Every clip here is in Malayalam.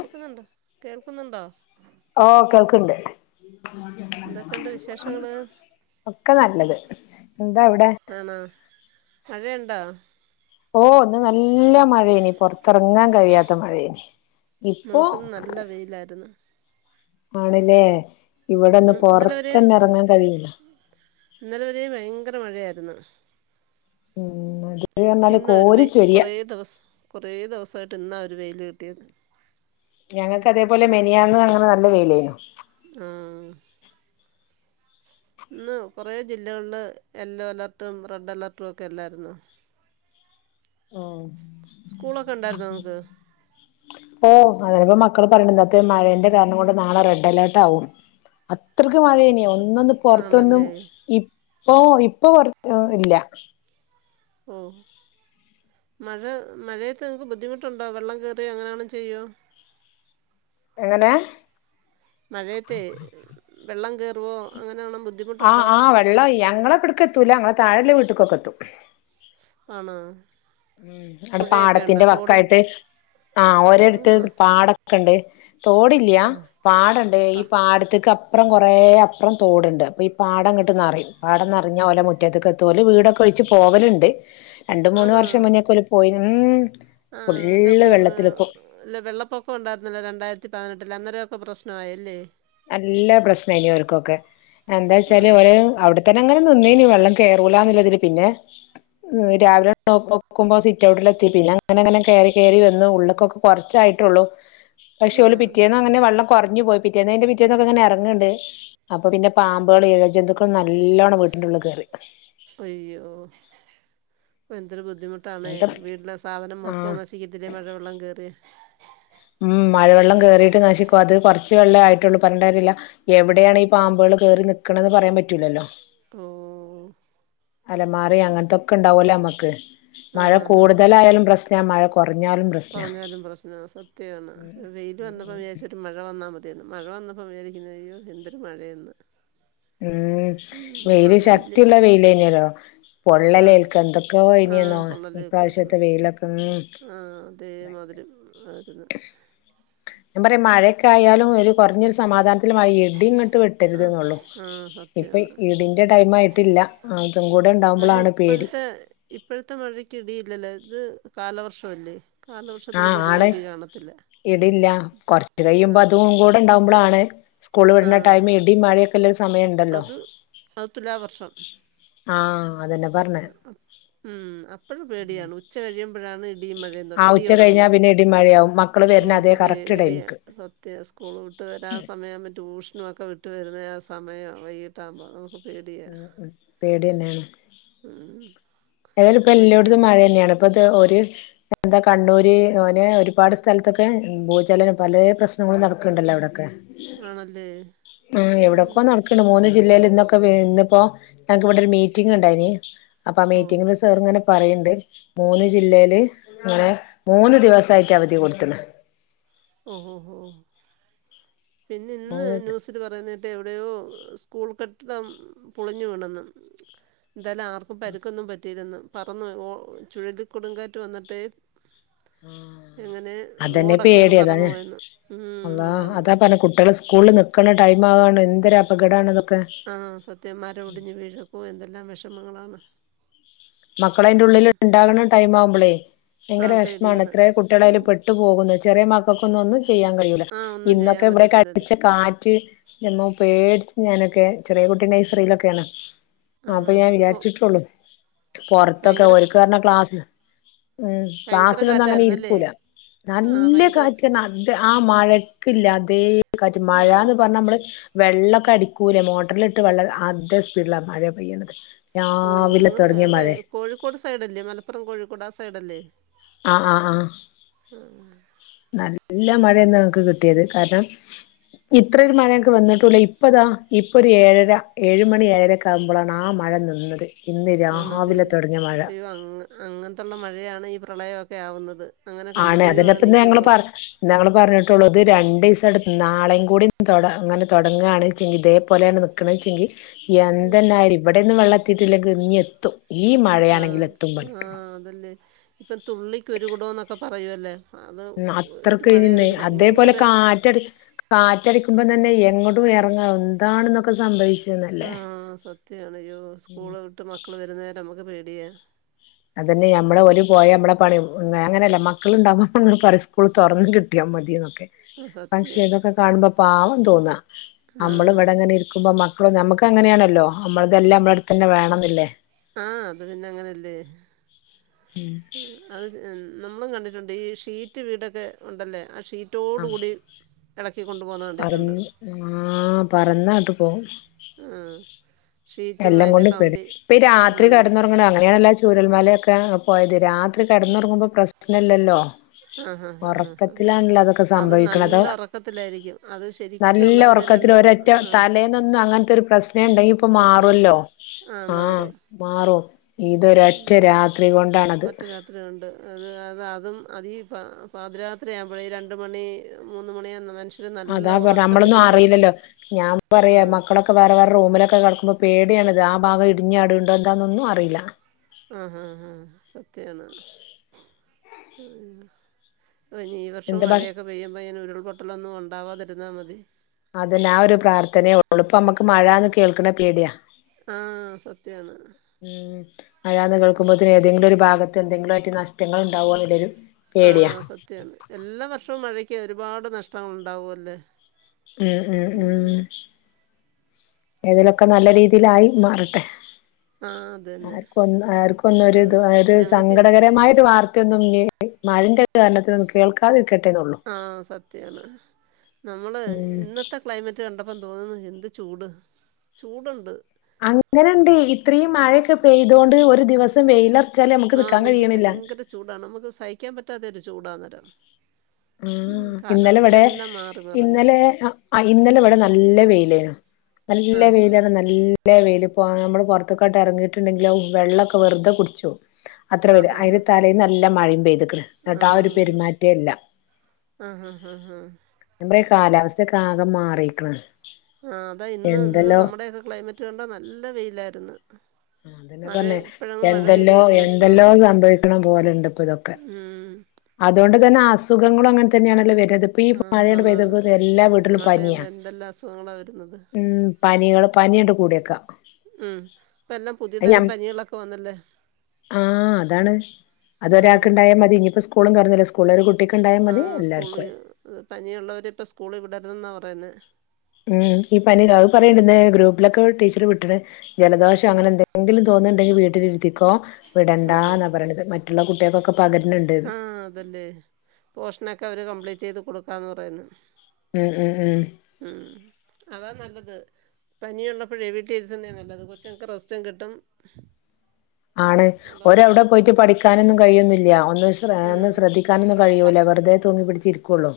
കിട്ടുന്നുണ്ടോ കേൾക്കുന്നുണ്ടോ ഓ കേൾക്ക്ണ്ട് എന്തൊക്കെയുണ്ട് വിശേഷങ്ങൾ ഒക്കെ നല്ലത് എന്താ അവിടെ ആണോ മഴയുണ്ടോ ഓ ഇന്ന് നല്ല മഴേനി പുറത്തിറങ്ങാൻ കഴിയാത്ത മഴേനി. ഇപ്പോ ല്ലായിരുന്നു ആണല്ലേ ഇവിടെ ഇന്ന് ഇന്നലെ പുറത്ത് വരെയും തന്നെ ഇറങ്ങാൻ കഴിയില്ല ഇന്നലെ വരെ ഭയങ്കര മഴയായിരുന്നു ഉം അതെ ഇന്ന് ഒരു വെയി കുറെ ദിവസ് കുറെ ദിവസമായിട്ട് ഇന്ന ഒരു വെയില് കിട്ടിയത് ഞങ്ങൾക്ക് അതേപോലെ മെനിയാന്ന് അങ്ങനെ നല്ല വെയിലായിന്നു ആഹ് ഇന്ന് കുറേ ജില്ലകളിൽ യെല്ലോ അലേർട്ടും റെഡ് അലേർട്ടും ഒക്കെല്ലായിരുന്നു ആഹ് സ്കൂളൊക്കെ ഉണ്ടായിരുന്നോ നിങ്ങക്ക് ഓ അതിപ്പോ മക്കൾ പറഞ്ഞു ഇന്നത്തെ മഴേന്റെ കാരണം കൊണ്ട് നാളെ റെഡ് അലേർട്ട് ആകും അത്രയ്ക്കും മഴയെയിന്നു ഒന്നൊന്ന് പൊറത്തൊന്നും ആണല്ലേ ഇപ്പൊ ഇപ്പൊ പുറത്ത് ഇല്ല മ് മഴ മഴയത്ത് നിങ്ങൾക്ക് ബുദ്ധിമുട്ടുണ്ടോ വെള്ളം കയറി അങ്ങനെയാണ ചെയ്യോ എങ്ങനെ മഴയത്തെ വെള്ളം കേയറുവോ അങ്ങനൊ ബുദ്ധിമുട്ട് ആ ആ വെള്ള ഞങ്ങളെ ഇവിട്ക്ക് എത്തൂല ഞങ്ങളെ താഴെ വീട്ടക്കൊക്കെ എത്തും ആണോ മ് അവിടെ പുഴയൊക്കെ ഉണ്ടോ പാടത്തിന്റെ തോടും വക്കായിട്ട് ആ ഓരോടുത്ത് ആ പാടൊക്കണ്ട് തോടില്ല്യ ആ പാടണ്ട് ആ ഈ പാടത്ത്ക്ക് അപ്പുറം കുറേ അപ്പുറം തോടുണ്ട് അപ്പോ ഈ പാടം ഇങ്ങണ്ട് നിറയും നി പാടം നിറഞ്ഞാൽ ഓലെ മുറ്റത്ത്ക്ക് എത്തും വീടക്കെ വെച്ച്പോവലുണ്ട് രണ്ടു മൂന്ന് ആണോ വർഷം മുന്നേക്കെല പോയി മ് ആ അല്ല ഫുള്ള് കൊ വെള്ളത്തിൽ ഇപ്പൊ അല്ല വെള്ളപ്പൊക്കം ഉണ്ടായിരുന്നില്ലോ രണ്ടായിരത്തി പതിനെട്ടിൽ അന്നേരക്കെ പ്രശ്നമായല്ലേ നല്ല പ്രശ്നമായി ഓൾക്ക് ഒക്കൊ എന്താ വച്ചാല് ആണോ ഓരെ അവിടെ അവിടെ തന്നെ നിന്നിന് വെള്ളം കേറൂല എന്നുള്ളതിൽ പിന്നെ രാവിലെ നോക്കുമ്പോ സിറ്റ് ഔട്ടിലെത്തി പിന്നെ അങ്ങനെ അങ്ങനെ കയറി കയറി വന്ന് ഉള്ളക്ക് ഒക്കെ കുറച്ചായിട്ടുള്ളൂ പക്ഷേ ആ ഓൽ പിറ്റേന്ന് അങ്ങനെ വെള്ളം കുറഞ്ഞു പോയി പിറ്റേന്നെൻ്റെ പിറ്റേന്ന് പിറ്റേന്ന് ഒക്കെ ഇങ്ങനെ ഇറങ്ങണ്ട് അപ്പൊ പിന്നെ പാമ്പുകളും ഇഴജന്തുക്കളും നല്ലവണ്ണം വീട്ടിന്റെ ഉള്ളിൽ കയറി അയ്യോ എന്തൊരു ബുദ്ധിമുട്ടാണ് അങ്ങനത്തെ വീട്ടിലെ സാധനം ആഹ് മൊത്തം നശിച്ചു ചിക്കതിെ മഴവെള്ളം കയറി ഉം മഴവെള്ളം കയറിയിട്ട് നശിക്കും അത് കുറച്ച് വെള്ളം ആയിട്ടുള്ളൂ പറഞ്ഞിട്ട് കാര്യല്ല എവിടെയാണ് ഈ പാമ്പുകൾ കയറി നിക്കണന്ന് പറയാൻ പറ്റൂലല്ലോ ഓ അലമാറി അങ്ങനത്തൊക്കെ ഉണ്ടാവല്ലേ നമ്മക്ക് ആ മഴ ഹാ ഹാ കൂടുതലായാലും പ്രശനം ഞാ മഴ കൊറഞ്ഞാലും പ്ര കുറഞ്ഞാലും പ്രശ്ന സത്യണ് വെയില് വന്നപ്പോ വിചാച്ചു ഒരു മഴ വന്നാ മതി മഴ വന്നപ്പോ വിചാരിക്കുന്നത് അയ്യോ എന്തൊരു മഴയന്ന് ഉം വെയില് വലിയ ശക്തിയുള്ള വെയിലെനിയലോ ആ പൊള്ളലേൽക്ക എന്തൊക്കെ ആ ഏനെലോ ഈ പ്രാവശ്യത്തെ വെയിലൊക്കെ ഉം ആഹ് അതേമാതിരിം [unintelligible] ഞാൻ പറയാ മഴയക്ക ആയാലും ഒരു കുറഞ്ഞൊരു സമാധാനത്തില് മഴ ഇടിങ്ങ ട്ട് ആ വെട്ടരുത് ന്നള്ളു ആ ഇപ്പം സത്യമാണ് ഇടിൻ്റെ ടൈംയിട്ടില്ല അതും കൂടെ അല്ല ഇണ്ടാകുമ്പളാണ് പേടി ഇപ്പോഴത്തെ ഇപ്പോഴത്തെ മഴയ്ക്ക് ഇടിയില്ലല്ലേ ഇത് കാലവർഷല്ലേ കാലവർഷത്തിന് ആഹ് പൊതുവേ ആണ് ഇടി കാണത്തി ഇടില്ല കുറച്ച് കഴിയുമ്പോ അതും കൂടെ ഇണ്ടാവുമ്പളാണ് സ്കൂള് ആ വിടണ ടൈം ഇടി മാഴയൊക്കെല്ലരു സമയണ്ടല്ലോ അത് അത് തുലാവർഷം ആഹ് അതെന്നെ പർണേ. ഉം. അപ്പഴും പേടിയാണ് ഉച്ച കഴിയുമ്പോഴാണ് ഇടിയും മഴയൊ ആ ഇടി ഉച്ച കഴിഞ്ഞാ തൊടങ്ങുന്നേ പിന്നെ ഇടി മഴയാവും മക്കള് ഓ വരുന്ന അതേ അപ്പം കറക്റ്റ് പേടിയാ ടൈമിക്ക് സ ത്യം സ്കൂൾ വിട്ട് വരാൻ സമയാവുമ്പ ട്യൂഷനും ഒക്കെ വിട്ട് വരുന്ന ആഹ് സമയ വൈകട്ടാവുമ്പോ നമക്ക് ഉം ഉം പേടിന്നെണ് ഉം. ഏതാലും ഇപ്പോ ഒരിക്കെ എല്ലോട്ത്തും മഴ ന്നെണ് അപ്പ അത് ഒര് എന്താ കണ്ണൂര് ഓനെ ഒരുപാട് സ്ഥലത്തൊക്കെ ഭൂചലനം പലേ പ്രശ്നങ്ങളും നടക്ക്ണ്ടല്ലോ അവ്ടെക്കെ. ആണല്ലേ ആഹ് ഉം എവ്ടൊകൊ ന ക്ക്ണ് മൂന്ന് ജില്ലയില് ഇന്നൊക്കെ ഇന്ന്പ്പോ എന്ക്ക് ഇവിടെ ഒരു മീറ്റിംഗ്ണ്ടായിനി അപ്പൊ മീ ഓ സാറിങ്ങനെ പറിണ്ട് മൂന്ന് ജില്ലയില് ഇങ്ങനെ മൂന്ന് ദിവസായിട്ട് അവധി കൊട്ത്ത്ണ്. ഓ ഓ ഓ പിന്നെ ഇന്ന് മൂന്ന് ന്യൂസി എന്തു പറയുന്നെട്ട് എവിടെയോ സ്കൂൾ കെട്ടിടം പൊളിഞ്ഞു വീണെന്നും. എന്തായാലും ആർക്കും പരുക്കൊന്നും പറ്റിയില്ലെന്ന് പറന്ന് ചുഴലിക്കൊടുങ്കാറ്റ് വന്നിട്ടേ എങ്ങനെ ഓട ഏതാലേ അള്ളാ അത പ കുട്ട്യാള് സ്കൂളില് നിക്ക്ണ ടൈം ആകാണ് എന്തൊര് അപകടാണ് ഇതോക്കെ ആഹ് സത്യം മരം ഒടിഞ്ഞ് വീഴക്കൂ എന്തെല്ലാം വിഷമങ്ങളാണ് മക്കളയിൻ്റെ ഉം ഉള്ളില് ഇണ്ടാക്ക്ണ ടൈം ആവുമ്പോളേ ആ ഭയങ്കര വിഷമാണ് പേടിയാണ് ഇത്ര കുട്ടിളൈല് ഉം പെ ട്ട് പോകുന്നു ചെറിയ മക്കൾക്കൊന്ന ഒന്നും ചെയ്യാൻ കഴിയൂല ആ ഒന്നും ചെയ്യാൻ ഇന്നൊക്കെ ഇവിടെക്കെ പറ്റത്തില്ലല്ലേ അടിച്ചെ കാറ്റ് ൻ്റെമ്മോ പേടിച്ച് ഞാനൊക്കെ ചെറിയ കുട്ടിയ നൈസറിയിലൊക്കെണ്. ആ അപ്പൊ ഹാ ഞാൻ ഹാ ഓ വിചാരിട്ടുള്ളൂ പൊറത്തൊക്കെ ഭയങ്കര ക- ഓല്ക്ക് പറ്ഞാ ക്ലാസ്സ്‌ ഭയങ്കര ക്ലാസിലൊന്നും അങ്ങനെ കാറ്റായിരുന്നല്ലേ ഇരിക്കൂല ആ നല്ല ഭയങ്കര കാറ്റ്ന്ന അത് ആഹ് മഴ ക്ക് ല്ലാത്തെ കാറ്റ് ആ മഴന്ന് പറ്ണ മ്മള് വെള്ളക്കെ അടിക്കൂലെ മോട്ടറിലിട്ട് വെള്ള ആദേ സ്പീഡിലാ മഴ പെയ്യ്ണത്. ഓഹ് നിങ്ങള് എവിടെ കോഴിക്കോട് സൈഡല്ലേ മലപ്പുറം കോഴിക്കോട് ആഹ് സൈഡല്ലേ. ആഹ് ആഹ് ആഹ്. ആഹ് നല്ല മഴയെന്ന് ഞങ്ങക്ക് കിട്യത് കാര്ണം ഇത്രൊരു മഴയൊക്കെ വന്നിട്ടുംല്ല ഇപ്പതാ ഇപ്പൊ ഒരു ഏഴര ഏയ് മണി ഏഴരക്ക് ണ്ടാവുമ്പളാണ് ആഹ് മഴ നിന്നത് ഇന്ന് രാവിലെ തോടങ്ങ്യ മഴ. [unintelligible] അങ്ങ് അങ്ങനത്തുള്ള മഴയാണ് ഈ പ്രളയവൊക്കെ ആവുന്നത്. അങ്ങനെ ആണ് കണ്ടിന്യൂ അങ്ങ് അതന്നെപ്പൊ ഇന്ന് ഞങ്ങള് പറ നിൽക്കുമ്പം ഞങ്ങള് പാറഞ്ഞിട്ടൊള്ളൂ ഇത് രണ്ടീസം ആണ്ട് നാളെയും കൂടി തൊട ഇങ്ങനെ തൊടങ്ങാണ് വെച്ചെങ്കി ഇതേ പോലെയാണ്. നിക്ക്ണെച്ചെങ്കി എന്തെന്നേ ആയാലും ഇവിടെന്നും വെള്ളത്തിയിട്ടില്ലെങ്ക ഇഞ്ഞ് എത്തും. ഈ മഴയാണെങ്കിലെത്തും വെള്ളം ഇപ്പൊ തുള്ളിക്ക് ഒരു കുടൊന്നൊക്കെ പറയൊല്ലോ? ഉം അത്രക്കുവേനിന്ന് അതേപോലെ കാറ്റടി കാറ്റടിക്കുമ്പം തന്നെ എങ്ങോട്ടും എറങ്ങാ എന്താണ് ഇന്നൊക്കെ സംഭവിച്ചെ ആഹ് സത്യവാണ് അയ്യോ! സ്കൂള് വിട്ട് മക്കള് വരുന്നവരെ നമ്മുക്ക് പേടിയാ. അതന്നെ ഞമ്മള് ഓല് പോയ നമ്മളെ പറിയും ഒന്ന് അങ്ങനെല്ല മക്കളുണ്ടാവുമ്പോ നമ്മള് പറയും സ്കൂള് തൊറന്ന് കിട്ടിയാ മതി എന്നൊക്കെ. ആഹ് പക്ഷെ സത്യാ ഇതൊക്കെ കാണുമ്പോ പാവം തോന്നാ നമ്മള് ആഹ് ഇവിടെങ്ങനെ ഇരിക്കുമ്പോ മക്ക ളും നമ്മക്ക് അങ്ങനെയാണല്ലോ നമ്മൾതെല്ലാം നമ്മടെ അടുത്തന്നെ വേണംന്നല്ലേ? ആഹ് അത് പിന്നെ അങ്ങനെയല്ലേ? ഉം അത് നമ്മളും കണ്ടിട്ടുണ്ട് ഈ ഷീറ്റ് വീടൊക്കെ ഉണ്ടല്ലേ ആ ഷീറ്റ് ഷീറ്റോടു ആഹ് കൂടി എളക്കിക്കൊണ്ടു പോകുന്നത് കണ്ടിട്ടുണ്ട്. പറന്ന് ആഹ് പറന്നാട്ട് പോവും. ആഹ് ഷീറ്റും എല്ലാം അയ്ന്റെ കൊണ്ടും പേടി കമ്പി. ഇപ്പ ഈ രാത്രി ഉം. കിടന്നുറങ്ങണ അങ്ങനെയാണല്ലോ ആ ചൂരൽ മലയൊക്കെ പോയത്. രാത്രി കെട്ന്നൊറങ്ങുമ്പോ പ്രശ്നല്ലല്ലോ ആഹ് ഹാ ഹാ ഹാ. ഉറക്കത്തിലാണല്ലോ അതൊക്കെ അതും സംഭവിക്കണത് നല്ല ഒറക്കത്തിലായിരിക്കും. അതും ശരി നല്ല ഒറക്കത്തില് ഒരൊറ്റ തലേന്നൊന്നും അങ്ങൻത്തെരു പ്രശ്നേ ഇണ്ടെങ്കി ഇപ്പൊ മാ പ്രശ്നമില്ല മാറുവല്ലോ?. ആഹ് മാറും ഇതൊരൊറ്റ രാത്രി കൊണ്ടാണത്. ഒറ്റ രാത്രി കൊണ്ട് അത് അത് അതും അത് ഈ പതിരാത്രിയാകുമ്പഴേ, രണ്ട് മണി മൂന്ന് മണിയെന്ന് മനുഷ്യ അതാ പറഞ്ഞെ അമ്മളൊന്നും അറീല്ലല്ലോ? ഞാൻ പറയാ മക്കളൊ ആഹ് മക്കളൊക്കെ വേറെ വേറെ റൂമിലൊക്കെ കടക്കുമ്പോ പേടിയണിത് ആ ഭാഗം ഇടിഞ്ഞാട്ണ്ടോ എന്താന്നൊന്നും അറീല. ആഹ് ആഹ് ആഹ്. സത്യവാണത്. ആഹ് ഇഞ്ഞ് ഈ വർഷവും എന്ത് ഭ മഴയൊക്കെ പെയ്യുമ്പോയിങ്ങനെ ഉരുൾപൊട്ടലൊന്നും ഉണ്ടാവാതിരുന്നാ മതി. അതന്നെ ആ ഒരു പ്രാർത്ഥനേയൊള്ളൂ. ഇപ്പൊ അമ്മക്ക് മഴാന്ന് കേൾക്ക്ണെ പേടിയാ. ആഹ്. സത്യവാണത് ഉം. മഴാന്ന് കേൾക്കുമ്പോത്തിന് ഏതെങ്കിലൊര് ഭാഗത്ത് എന്തെങ്കിലുവായിറ്റ് നഷ്ട്ടങ്ങള് ഇണ്ടാവോന്ന്ല്ലൊര്. ആഹ്. സത്യാണ്. എല്ലാ വർഷവും മഴക്ക് ഒരുപാട് നഷ്ടങ്ങള്ണ്ടാവുവല്ലേ? ഉം ഉം ഉം. ഏതായിലൊക്കെ നല്ല രീതിയിലായി മാറട്ടെ. ആഹ് അതന്നെ ആർക്കും ഒന്ന് ആർക്ക് ഉം, ഒന്നൊരിതും ഒരു ഞങ്ങൾക്ക് സങ്കടകരമായ ഒരു വാർ ത്തയൊന്നും ഇഞ് മഴന്റെ കാരണത്തിലൊന്നും കേൾക്കാതിരിക്കട്ടേ എന്നൊള്ളൂ. ആഹ് സത്യവാണ് നമ്മള് ഉം ഇന്നത്തെ ക്ലൈമറ്റ് കണ്ടപ്പം തോന്നുന്നു എന്ത് ചൂട്. ചൂടുണ്ട്. അങ്ങനെണ്ട്. ഇത്രീം മഴൊക്കെ പെയ്തോണ്ട് ഒരു ദിവസം വെയ്ലർ ആഹ്. ഒന്നെങ്കി ഭയങ്കര ചൂടാണ്. നമുക്ക് സഹിക്കാൻ പറ്റാത്ത ഒരു ചൂടാ അന്നേരം. ആഹ് ഇന്നലെ ഇവടെ. മറിഞ്ഞ് ഇന്നലെ ആഹ് ഇന്നലെ ഇവടെ നല്ല വെയിലേനു. നല്ല ആഹ് വെയിലർഞ്ഞാ നല്ല ഹല്ല വെയില്. പോ നമ്മള് പൊർത്ത്ക്കാട്ട് എറങ്ങിയിട്ടുണ്ടെങ്കില് ഹാവൂ വെള്ളൊക്കെ വെറ്തെ കുടിച്ചോവും അത്ര വെയില്. ആഹ് അയ്ന്റെ ആഹ് തലേന്ന് നല്ല മഴിം പെയ്ത്ക്ക്ണ്. ഇന്ന്ട്ട് ആ ഒരു ആഹ് പെരുമാറ്റേയില്ല. ആഹ് ആഹ് ആഹ് ആഹ്. നമ്മുടെ കാലാവസ്ഥ ഒക്കെ ആകെ മാറിക്കേണ്. ആഹ് അതാ ഇന്ന് ഇന്ന് നമ്മുടെ ഒക്കെ ക്ലൈമറ്റ് കണ്ടാൽ നല്ല വെയിലായിരുന്നു. അതെന്നെ മഴ പറഞ്ഞെ ഇപ്പഴെങ്ങും മഴ പെയ്ത എന്തെല്ലോ ഒരു ലക്ഷണവും എന്തെല്ലോ ഇല്ല സംഭവിക്കേണ് പോലെയുണ്ട് ഇപ്പൊ ഇതൊക്കെ. ഉം അതോണ്ട് തന്നെ അസുഖങ്ങളും അങ്ങനെ തന്നെയാണല്ലോ വരുന്നേ. ഇപ്പൊ ഈ മഴ ആഹ് അങ്ങട് പെയ്തു ആന്നാന്ന് അപ്പോ എല്ലാ വീട്ടിലും പനിയാ മഴയാകുമ്പോ എന്തെല്ലാം അസുഖങ്ങളാ വരുന്നത് ഉം. പനികള് പനി അങ്ങട് കൂടിയേക്കാം. ഉം, ഇപ്പോ എല്ലാം പുതിയ തരം പനികളൊക്കെ വന്നല്ലേ? ആഹ് അതാണ് ഉം അതൊരാൾക്കുണ്ടായാൽ മതി, ഇനിയിപ്പോ സ്കൂളും തുറന്നു സ്കൂ സ്കൂളിൽ ഒരു കുട്ടിക്ക് ഉണ്ടായാൽ മതി എല്ലാർക്കും ആയി. ഏഹ് പനിയുള്ളവരെ ഇപ്പൊ സ്കൂളിൽ വിടരുതെന്ന് പറയുന്നു. ഉം, ഈ പനിയെ അത് പറയുണ്ടെന്ന് ഗ്രൂപ്പിലൊക്കെ ടീച്ചർ വിട്ടുന്നെ ജലദോഷം ഉം അങ്ങനെ എന്തേലും. എങ്കിലും തോന്നുന്നുണ്ടെങ്കിൽ വീട്ടിൽ ഇരുത്തിക്കോ, വിടണ്ട ആഹാ എന്നാ പറയണത്, മറ്റുള്ള കുട്ടികൾക്ക് ഒക്കെ പകരുന്നുണ്ട്. ആഹ് അതെന്നെ പോഷൻ ഒക്കെ അവര് കംപ്ലീറ്റ് ചെയ്തു കൊടുക്കാ എന്നു പറയുന്നു. ഉം ഉം ഉം. ഉം അതാ നല്ലത്. പനിയുള്ളപ്പേഴേ വീട്ടിൽ ഇരുത്തുന്നേ നല്ലത്, കൊച്ചുങ്ങൾക്ക് റസ്റ്റും കിട്ടും. ആണ് അതാ ഓര് അവിടെ നല്ലത് പോയിട്ട് പഠിക്കാനൊന്നും കഴിയുന്നില്ല ഒന്ന്. ഉം ത്ര ശ്രദ്ധിക്കാനൊന്നും കഴിയൂല, വെറുതെ തൂങ്ങി പിടിച്ചിരിക്കൊള്ളൂ.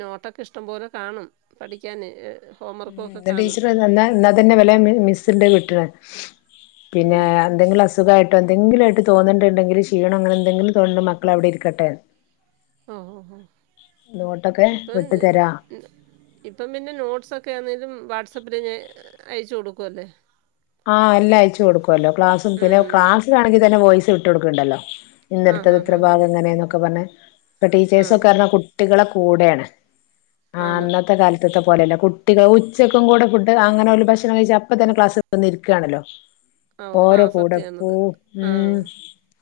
നോട്ട് ഒക്കെ ഇഷ്ടം പോലെ കാണും പഠിക്കാന് ഏഹ് ഹോംവർക്ക് ഒക്കെ ഉം കാണും. ടീച്ചർ എന്നാ എന്നാ പിന്നെ വല്ല്യ മിസ്സുണ്ട് വിട്ടാണ്, പിന്നെ ഉം എന്തെങ്കിലും അസു അസുഖായിട്ടോ എന്തെങ്കിലും ആയിട്ട് തോന്നുന്നുണ്ടെങ്കില് ക്ഷീണോ അങ്ങനെന്തെങ്കിലും തോന്നുണ്ടോ മക്കളെ അവിടെ ഇരിക്കട്ടെ. ആഹ് ഓഹ് ഓഹ് നോട്ടൊക്കെ ഇപ്പൊ വിട്ടു തരാ ഏഹ്. ഇപ്പം പിന്നെ നോട്ട്സ് ഒക്കെ ആന്നേലും വാട്സാപ്പിൽ ഞാൻ അയച്ചു കൊടുക്കുവല്ലേ. ആഹ് എല്ലാം അയച്ചു കൊടുക്കുവല്ലോ, ക്ലാസ്സും ഉം പിന്നെ ഉം ക്ലാസ്സിൽ ആണെങ്കിൽ തന്നെ വോയിസ് വിട്ടു കൊടുക്കുണ്ടല്ലോ. ഇന്ന് ആ എടുത്തത് ഹാ ഇത്ര ഹാ ഹാ ഭാഗം അങ്ങനെ എന്നൊക്കെ പറഞ്ഞ്, ഇപ്പോ ആ ടീച്ചേഴ്സ് ഒക്കെ കാര്യം കു കുട്ടികളെ കൂടെയാണ്, ആഹ് ആണ് അന്നത്തെ കാല പണ്ടത്തെ പോലെയല്ല കുട്ടികൾ ഉച്ചക്കും കൂടെ ഫുഡ്‌ അങ്ങനെ ഓല് ഭക്ഷണം കഴിച്ചു അപ്പം തന്നെ ക്ലാസ്. വന്നിരിക്കാണല്ലോ? ആ ഓ ആ ഓരോ കൂടെ പോ സത്യമാണത് ആ ഉം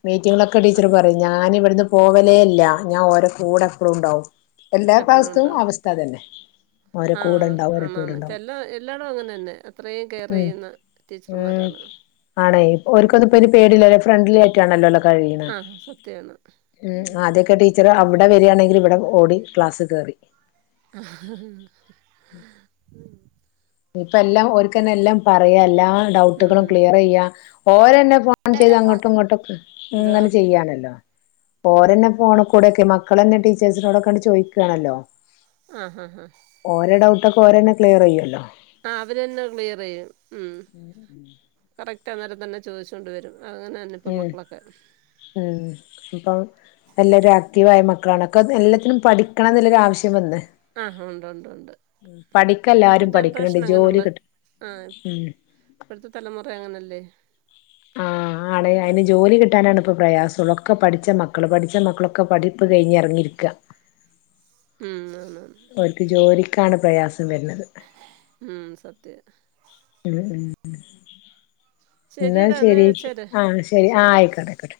മീറ്റിങ്ങിലൊക്കെ ടീച്ചർ അത് പറഞ്ഞു. ഞാന് ഇവിടുന്ന് പോവാല് ഞാൻ ഓരേ കൂടെ എപ്പളും ഉണ്ടാവും. എല്ലാ എപ്പഴും ക്ലാസ്ത്തും ഉണ്ടാവും. അവസ്ഥ അതന്നെ ഓരെ കൂടെ ആഹ് ഉണ്ടാവും ഓരെ ആണ് കൂടെ ആണ് ഉണ്ടാവും എല്ലാ എല്ലാടവും അങ്ങനെ തന്നെ അത്രയും കെയർ ചെയ്യുന്ന. ഏഹ് ടീച്ചർമാരാണ് ആണേ ഓൾക്ക് അത് ഇപ്പൊ പേടില്ലല്ലോ ഫ്രണ്ടിൽ ആയി. റ്റ് ആണല്ലോ കഴിയണേ ആ സത്യമാണ് ഉം ആദ്യയൊക്കെ മീറ്റ്. ടീച്ചറ് അവിടെ വരിയാണെങ്കിൽ ഇവിടെ ഓടി ക്ലാസ് കയറി. ഉം ഇപ്പ എല്ലാം ഓരിക്ക് തന്നെ എല്ലാം പറയാം എല്ലാ ഉം ഡൗട്ടുകളും ക്ലിയർ ചെയ്യാം ഓര് തന്നെ ഇപ്പൊ. ഫോൺ ചെയ്ത് അങ്ങട്ടും ഇങ്ങട്ടും എന്തോ ഇങ്ങനെ ചെയ്യാനല്ലോ. ഓര് തന്നെ ഫോണ് കൂടൊക്കെ മക്കള് തന്നെ ടീച്ചേഴ്സിനോടൊക്കെ അങ്ങ് ചോദിക്കുകയാണല്ലോ. ആഹ് ആഹ് ആഹ്. ഓര് ഡൌട്ട് ഒക്കെ ഓര് തന്നെ ക്ലിയർ ചെയ്യൂലോ. ആഹ് അവര് തന്നെ ക്ലിയർ ചെയ്യും ഉം. ഉം കറക്റ്റ് ആഹ് നേരം തന്നെ ചോദിച്ചോണ്ട് വരും, അങ്ങനെ തന്നെ ഇപ്പം മക്കളൊക്കെ. ഉം [unintelligible] ഇപ്പം എല്ലാരും ആക്റ്റീവായ മക്കളാണ്. ഒക്കെ എല്ലാത്തിനും പഠിക്കണം എന്നുള്ളൊരു ആവശ്യം വന്ന്. ആഹ് ഉണ്ട് ഉണ്ട് ഉണ്ട് പഠിക്ക ഇപ്പോഴത്തെ എല്ലാരും പഠിക്കണണ്ട്. ജനറേഷൻ ജോലി അങ്ങനെയുള്ള കിട്ട ആഹ് ഉം [inaudible] ഇപ്പോഴത്തെ തലമുറ അങ്ങനെയല്ലേ,? ആ, ആണ് അതിന് ജോലി കിട്ടാനാണ് ഇപ്പൊ പ്രയാസം. ഒ ക്കെ പഠിച്ച മക്കൾ.. പഠിച്ച മക്കളൊക്കെ പഠിപ്പ് കഴിഞ്ഞ് ഇറങ്ങിയിരിക്ക ഉം. അവർക്ക് ജോലിക്കാണ് പ്രയാസം വരുന്നത്. ഉം. സത്യമാണ്. ഉം ഉം [inaudible] എന്ന ശരിയടാ എന്നാ ശരി വെച്ചേര് ആ, ശരി ആ, ആയിക്കോട്ടെ ആയിക്കോട്ടെ.